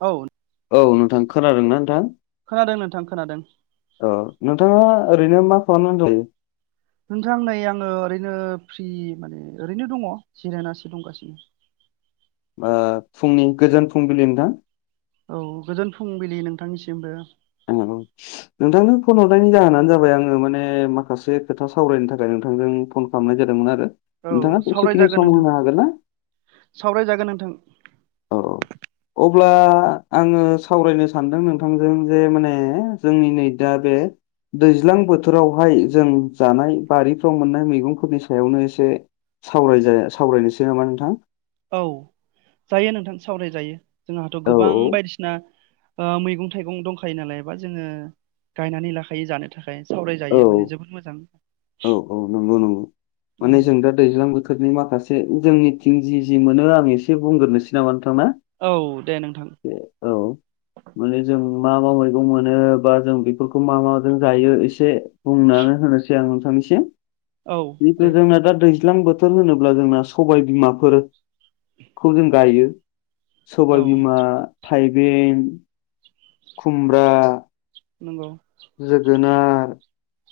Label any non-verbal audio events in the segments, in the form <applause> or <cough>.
औ औ नोंथां खोनादों ना नोंथां? खोनादों नोंथां खोनादों औ नोंथाङा ओरैनो मा खालामनै दं? नोंथां नै आङो ओरैनो फ्रि माने ओरैनो दङ जिरायनासो दंगासिनो फुंनि गोजोन फुंबिलि नोंथां औ गोजोन फुंबिलि नोंथांनिसिमबो ओं औ नोंथांनो फन हरनायनि जाहोनानो जाबाय आङो माने माखासे खोथा सावरायनो थाखाय नोंथांजों फन खालामनाय जादोंमोन आरो औ नोंथाङा एसेखिनि सावरायजागोन सम नोंथां होनो हागोन ना? सावरायजागोन नोंथां औ औ अब्ला आङो सावरायनो सानदों नोंथांजों जे माने जोंनि नै दा बे दैज्लां बोथोरावहाय जों जानाय बारिफ्राव मोननाय मैगंफोरनि सायावनो एसे सावरायजा सावरायनोसै नामा नोंथां? औ जायो नोंथां सावरायजायो जोंहाथ' औ गोबां बायदिसिना मैगं थाइगं दंखायो नालाय बा जोङो गायनानै लाखायो जानो थाखाय औ सावरायजायो माने जोबोद मोजां औ नंगौ नंगौ औ माने जों दा दैज्लां बोथोरनि माखासे जों मिथिं जि जि मोनो आं एसे बुंग्रोनोसै नामा नोंथां ना? औ दे नोंथां। औ माने जों मा मा मैगं मोनो बा जों बेफोरखौ मा माजों जायो एसे बुंनानै होनोसै आं नोंथांनिसिम औ दे जिन्थु जोंना दा दै ज्लां बोथोर होनोब्ला जोंना सबाय बिमाफोरखौ जों गायो औ सबायबिमा थाइबें खुमब्रा नंगौ जोगोनार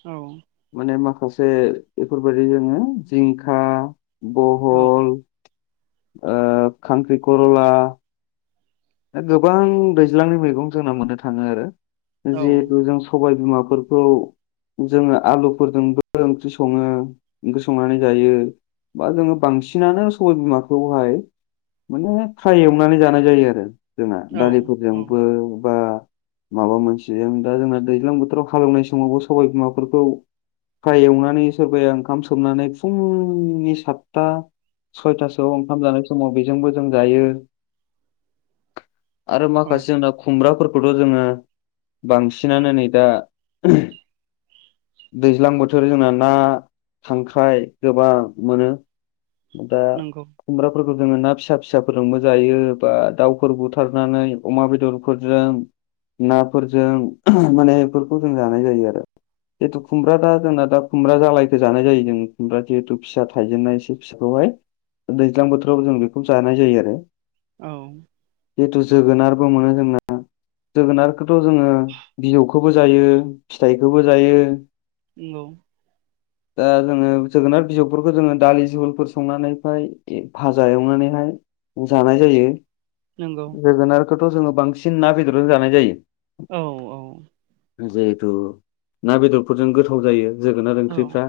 औ माने माखासे बेफोरबायदि जोङो जिंखा औ बहल ओ खांखिखरला गोबां दैज्लांनि मैगं जोंना मोननो थाङो आरो औ जिहेथु जों सबाय बिमाफोरखौ जोङो आलुफोरजोंबो ओंख्रि सङो ओंख्रि संनानै जायो बा जोङो बांसिनानो सबाय बिमाखौहाय माने फ्राय एवनानै जानाय जायो औ औ दालिफोरजोंबो बा माबा मोनसेजों दा जोंना दैज्लां बोथोराव हालेवनाय समावबो सबाय बिमाफोरखौ फाय एवनानै सोरबाया ओंखाम सोमनानै फुंनि सातथा सयथासोआव ओंखाम जानाय समाव बेजोंबो जों जायो आरो औ माखासे जोंना खुमब्राफोरखौथ' जोङो बांसिनानो नै दा दैज्लां बोथोर जोंना ना खांख्राइ गोबां मोनो दा नंगौ खुमब्राफोरखौ जोङो ना फिसा फिसाफोरजोंबो जायो बा दाउ फोर बुथारनानै अमा बेदरफोरजों नाफोरजों माने बेफोरखौ जों जानाय जायो आरो जिहेथु खुमब्रा दा जोंना दा खुमब्रा जालायखौ जानाय जायो जों खुमब्रा जिहेथु फिसा थायजेननाय एसे बिसोरखौहाय दैज्लां बोथोराव जों बेखौनो जानाय जायो आरो औ जिहेतु जोगोनारबो मोनो जोंना जोगोनारखौथ' जोङो बिजौ खौबो जायो फिथाइखौबो जायो नोंगौ <inaudible> दा जोङो जोगोनार बिजौफोरखौ जोङो दालि जहलफोर संनानै फाय भाजा एवनानैहाय जानाय जायो नंगौ जोगोनारखौथ' जोङो बांसिन ना बेदरजों जानाय जायो औ औ जिहेथु ना बेदरफोरजों गोथाव जायो जोगोनार औ ओंख्रिफ्रा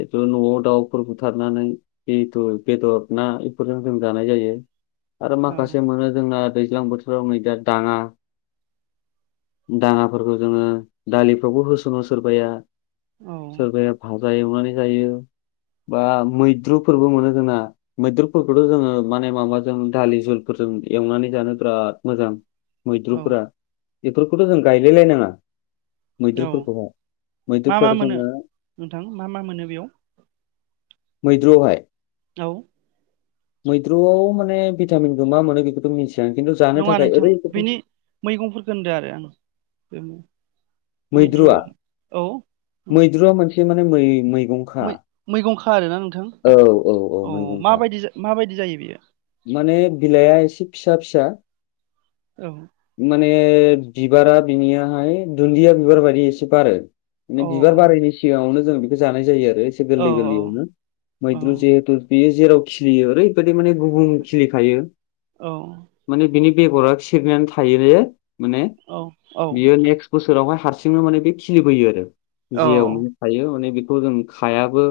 जिथु न'आव दाउफोर बुथारनानै जिथु बेदर ना बेफोरजों जों जानाय जायो आरो औ माखासे मोनो जोंना दैज्लां बोथोराव नै दा दाङा दाङाफोरखौ जोङो दालिफ्रावबो होसङो सोरबाया औ सोरबाया भाजा एवनानै जायो बा मैद्रुफोरबो मोनो जोंना मैद्रुफोरखौथ' जोङो माने माबाजों दालि जुलफोरजों एवनानै जानो बिराद मोजां औ मैद्रुफोरा बेफोरखौथ' जों गायलायलायनाङा औ मैद्रुफोरखौहाय मा मा मैदुफ्राथ' मोनो जोङो नोंथां मा मा मोनो बेयाव मैद्रुआवहाय औ मैद्रुआव माने भिटामिनखौ मा मोनो बेखौथ' मिथिया खिन्थु जानो नङा थाखाय नोंथां ओरैबायदि बेनि मैगंफोरखौ होनदो आरो आं बे मैद्रु मैद्रुआ औ मैद्रुआ मोनसे माने मैगं मै-मैगंखा आरोना नोंथां औ औ अ मैगंखा माबायदि माबायदि जायो बेयो? माने बिलाइआ एसे फिसा फिसा औ माने बिबारा बिनियाहाय दुन्दिया बिबार बायदि एसे बारो। माने औ बिबार बारैनि सिगाङावनो जों बेखौ जानाय जायो आरो एसे औ गोरलै गोरलैयावनो। औ मैद्रु जिहेथु बियो जेराव खिलियो ओरैबायदि माने गुबुं खिलिखायो औ माने बिनि बेगरा खिरिनानै थायो माने औ औ बियो नेक्स्ट बोसोरावहाय हारसिंनो माने बे खिलिबोयो आरो जेयाव ओ नो थायो माने बेखौ जों खायाबो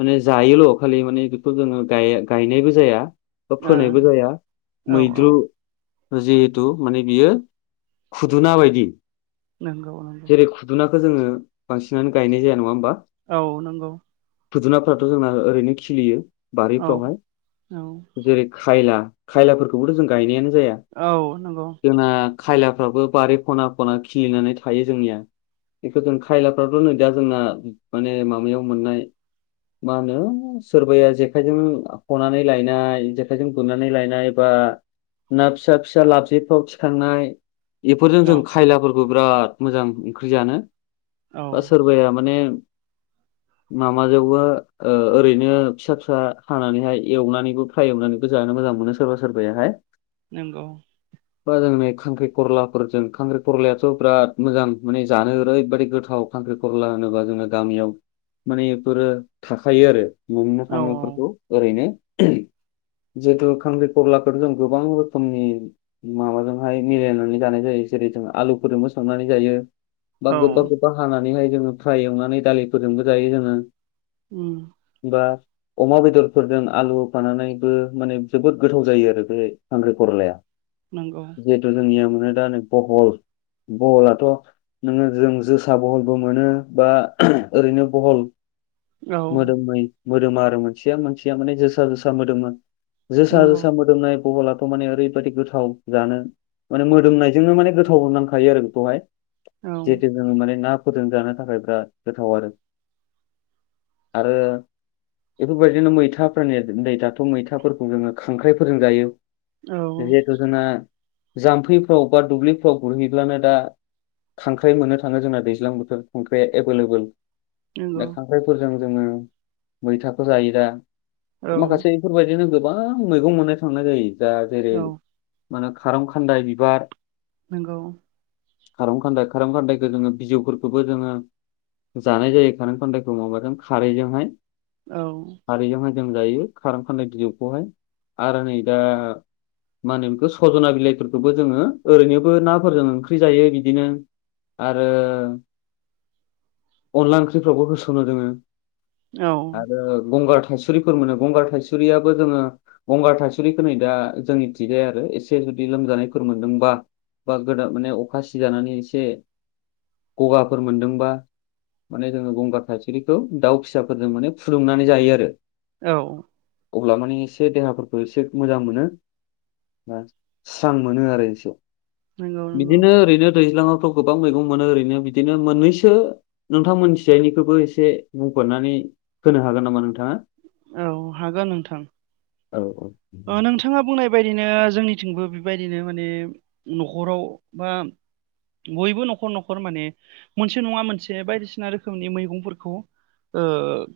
माने जायोल' खालि माने बेखौ जोङो गाया-गायनायबो जाया। औ फोनायबो जाया मैद्रु औ जिहेथु माने बियो खुदुना बायदि। नंगौ नंगौ जेरै खुदुनाखौ जोङो बांसिनानो गायनाय जाया नङा होमबा। औ नंगौ खुदुनाफ्राथ' जोंना ओरैनो खिलियो। औ बारिफ्रावहाय औ जेरै खायला खायलाफोरखौबोथ' जों गायनायानो जाया। औ नंगौ जोंना खायलाफ्राबो बारि खना खना खिलिनानै थायो जोंनिया। बेखौ जों खायलाफ्राथ' नै दा जोंना माने माबायाव मोननाय मा होनो सोरबाया जेखायजों हनानै लायनाय जेखाइजों गुरनानै लायनाय बा ना फिसा फिसा लाबजिफ्राव थिखांनाय। बेफोरजों जों औ खायलाफोरखौ बिराद मोजां ओंख्रि जानो औ बास सोरबाया माने माबाजोंबो ओ ओरैनो फिसा फिसा हानानैहाय एवनानैबो फ्राय एवनानैबो जानो मोजां मोनो सोरबा सोरबायाहाय। नंगौ <inaudible> बा जों नै खांख्रि खरलाफोरजों खांख्रि खरलायाथ' बिराद मोजां माने जानो ओरैबायादि गोथाव। खांख्रि खरला होनोबा जोङो गामियाव माने बेफोरो थाखायो आरो। मोननो औ थाङो बेफोरखौ ओरैनो। जिहेतु खांख्रि खफलाखौ जों गोबां रोखोमनि माबाजोंहाय मिलायनानै जानाय जायो जेरै जों आलुफोरजोंबो संनानै जायो। बा औ गोबा गोबबा हानानैहाय जोङो फ्राय एवनानै दालिफोरजोंबो जायो जोङो। उम बा अमा बेदरफोरजों आलु होफानानैबो माने जोबोद गोथाव जायो आरो बे खांख्रि खरलाया। नंगौ जिहेथु जोंनिया माने दा नै बहल बहलाथ' नोङो जों जोसा बहलबो मोनो बा ओरैनो बहल औ मोदोमै मोदोमा आरो मोनसेया मोनसेया माने जोसा जोसा मोदोमो। जोसा नंगौ जोसा मोदोमनाय बहला थ' माने ओरैबायादि गोथाव जानो माने मोदोमनायजोंनो माने गोथाव नांखायो आरो बेखौहाय। औ जिहेतु जोङो माने नाफोरजों जानो थाखाय बिराद गोथाव आरो। आरो बेफोरबायदिनो मैथाफोरनि नै दाथ' मैथाफोरखौ जोङो खांख्राइफोरजों जायो औ जिहेथु जोंना जाम्फैफ्राव बा दुब्लिफ्राव गुरहैब्लानो दा खांख्राइ मोननो थाङो जोंना दैज्लां बोथोर खांख्राइआ एभेलेबोल दा नंगौ खांख्राइफोरजों जोङो मैथाखौ जायो दा औ माखासे औ बेफोरबायदिनो गोबां मैगं मोननो थांनाय जायो जा जेरै मानो खाराम खान्दाय बिबार नोंगौ खारं खान्दाय खारं खान्दायखौ जोङो बिजौफोरखौबो जोङो जानाय जायो खारेन् खन्न्दायखौ माबाजों खारैजोंहाय औ हाय जों जायो खाराम खान्नाय बिजौखौहाय आरो नै दा मा होनो बेखौ सजना बिलाइफोरखौबो जोङो ओरैनोबो नाफोरजों ओंख्रि जायो बिदिनो आरो अनला ओंख्रिफ्रावबो होसननो जोङो औ आरो गंगार थाइसुरिफोर मोनो गंगार थाइसुरियाबो जोङो गंगार थासुरिखौ नै दा जोंनि थिंजाय आरो एसे जुदि लोमजानायफोर मोनदोंबा। बा गोदान माने अखा सिजानानै एसे गगाफोर मोनदोंबा माने जोङो गंगार थाइसुरिखौ दाउ फिसाफोरजों माने फुलुंनानै जायो आरो औ अब्ला माने एसे देहाफोरखौ एसे मोजां मोनो। स्रां मोनो आरो इसेयाव नंगौ नंगौ बिदिनो ओरैनो दैज्लाङावथ' गोबां मैगं मोनो ओरैनो बिदिनो मोननैसो नोंथां मोनिथिंजाय निखौबो एसे बुंफोरनानै होनो हागोन नामा नोंथाङा औ हागोन नोंथां। औ औ बिथाङा बुंनाय बायदिनो जोंनिथिंबो बेबायदिनो माने न'खराव बा बयबो न'खर न'खर माने मोनसे नङा मोनसे बायदिसिना रोखोमनि मैगंफोरखौ। ओ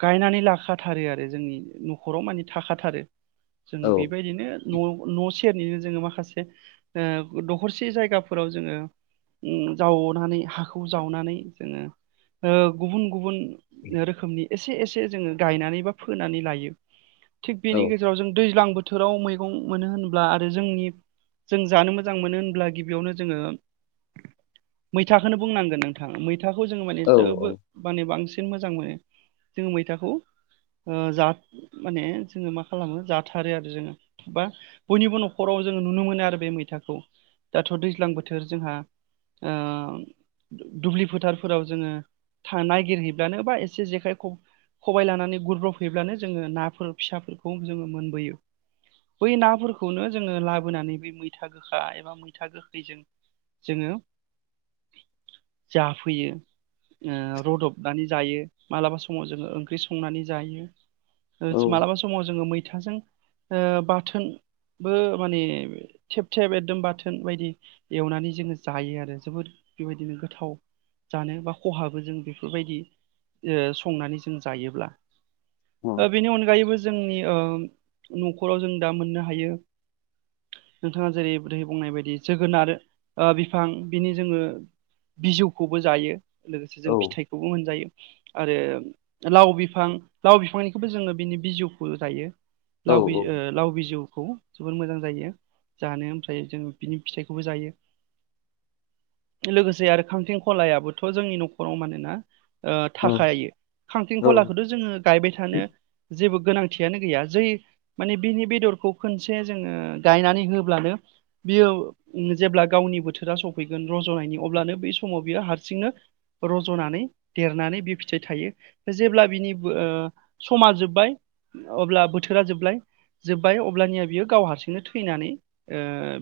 गायनानै लाखा थाथारो आरो जोंनि न'खराव माने थाखाथारो जों औ बेबायदिनो औ न' न' सेरनिनो जोङो माखासे दखरसे जायगाफोराव जोङो उम जावनानै हाखौ जावनानै जोङो ओ गुबुन गुबुन रोखोमनि एसे एसे जोङो गायनानै बा फोनानै लायो थिग बेनि गेजेराव जेराव जों दैज्लां बोथोराव मैगं मोनो होन्ला आरो जोंनि जों जानो मोजां मोनो होनब्ला गिबियावनो जोङो मैथाखौनो बुंनांगोन नोंथाङा मैथा। मैथाखौ जोङो माने औ जोबो माने बांसिन मोजां मोनो जोङो मैथाखौ ओ जा माने जोङो मा खालामो जाथारो आरो जोङो बा बयनिबो न'खराव जोङो नुनो मोनो आरो बे मैथाखौ दाथ' दैज्लां बोथोर जोंहा ओ दुब्लि फोथारफोराव जोङो थ नागिरहैब्लानो बा एसे जेखाय खबबाय लानानै। माने गुरब्रब फैयोब्लानो जोङो नाफोर फिसाफोरखौ जोङो मोनबोयो बै नाफोरखौनो जोङो लाबोनानै ब मैथा गोखा एबा मैथा गोखैजों जोङो जाफैयो। ओ रदब नानै जायो मालाबा समाव जोङो ओंख्रि स संनानै जायो औ ओ मालाबा समाव जोङो मैथाजों ओ बाथोन बो माने थेब थेब एकदम बाथोन बायदि एवनानै जोङो जायो आरो जोबोद बेबायदिनो गोथाव जानो बा खहाबो जों बेफोरबायदि संनानै जों गायोब्ला औ ओ बेनि अनगायैबो जोंनि न'खराव जों दा मोननो हायो नोंथाङा जेरै बहै बुंनाय बायदि जोगोनार बिफां बिनि जोङो बिजौखौबो जायो लोगोसे औ जों फिथाइखौबो मोनजायो आरो लाव बिफां लाव बिफांनिखौबो जोङो बिनि बिजौखौ दायो लाव बि ओ औ लाव बिजौखौ जोबोर मोजां जायो जानो ओमफ्राय जों बिनि फिथाइखौबो जायो। लोगोसे आरो खांथिं खलायाबोथ' जोंनि नख'राव मानोना। ओ थाखायो। औ खांख्रिंखलाखौथ' जोङो गायबाय थानो जेबो गोनांथियानो गैया। जै माने बिनि बेदरखौ खोनसे जोङो गायनानै होब्लानो बियो उम जेब्ला गावनि बोथोरा सौफैगोन रज'नायनि अब्लानो बै समाव बियो हारसिंनो रज'नानै देरनानै बे फिथाइ थायो। जेब्ला बिनि ओ समा जोब्बाय अब्ला बोथोरा जोब्बाय जोब्बाय अब्लानिया बियो गाव हारसिंनो थैनानै ओ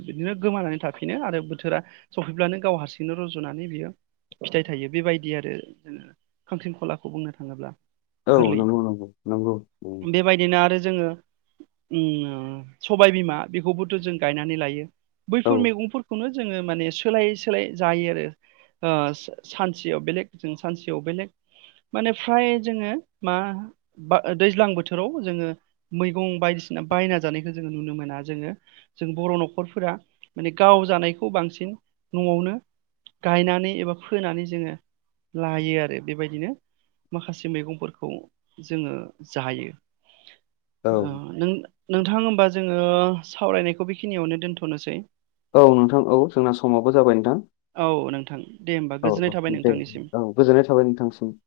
बिदिनो गोमानानै थाफिनो आरो बोथोरा सफैब्लानो गाव हारसिंनो रज'नानै बियो। फिथाइ थायो बेबायदि आरो जोङो खांख्रिं खलाखौ बुंनो थाङोब्ला। औ गोरलै नंगौ नंगौ नंगौ उम, बेबायदिनो आरो जोङो उम सबाय बिमा बेखौबोथ' जों गायनानै लायो। औ बैफोर मैगंफोरखौनो जोङो माने सोलायै सोलायै जायो आरो। ओ सानसेयाव बेलेग जों सानसेयाव बेलेग माने फ्राय जोङो मा बा दैज्लां बोथोराव जोङो मैगं बायदिसिना बायना जानायखौ जोङो नुनो मोना जोङो जों बर' नख'रफोरा माने गाव जानायखौ बांसिन न'आवनो गायनानै एबा फोनानै जोङो लायो आरो बेबायदिनो। माखासे मैगंफोरखौ जोङो जायो। औ ओ नों नोंथां होमबा जोङो सावरायनायखौ बेखिनियावनो दोनथ'नोसै। औ नोंथां औ जोंना समावबो जाबाय नोंथां। औ नोंथां दे होमबा औ गोजोननाय औ थाबाय दे नोंथांनिसिम दे औ। गोजोननाय थाबाय नोंथांनिसिम।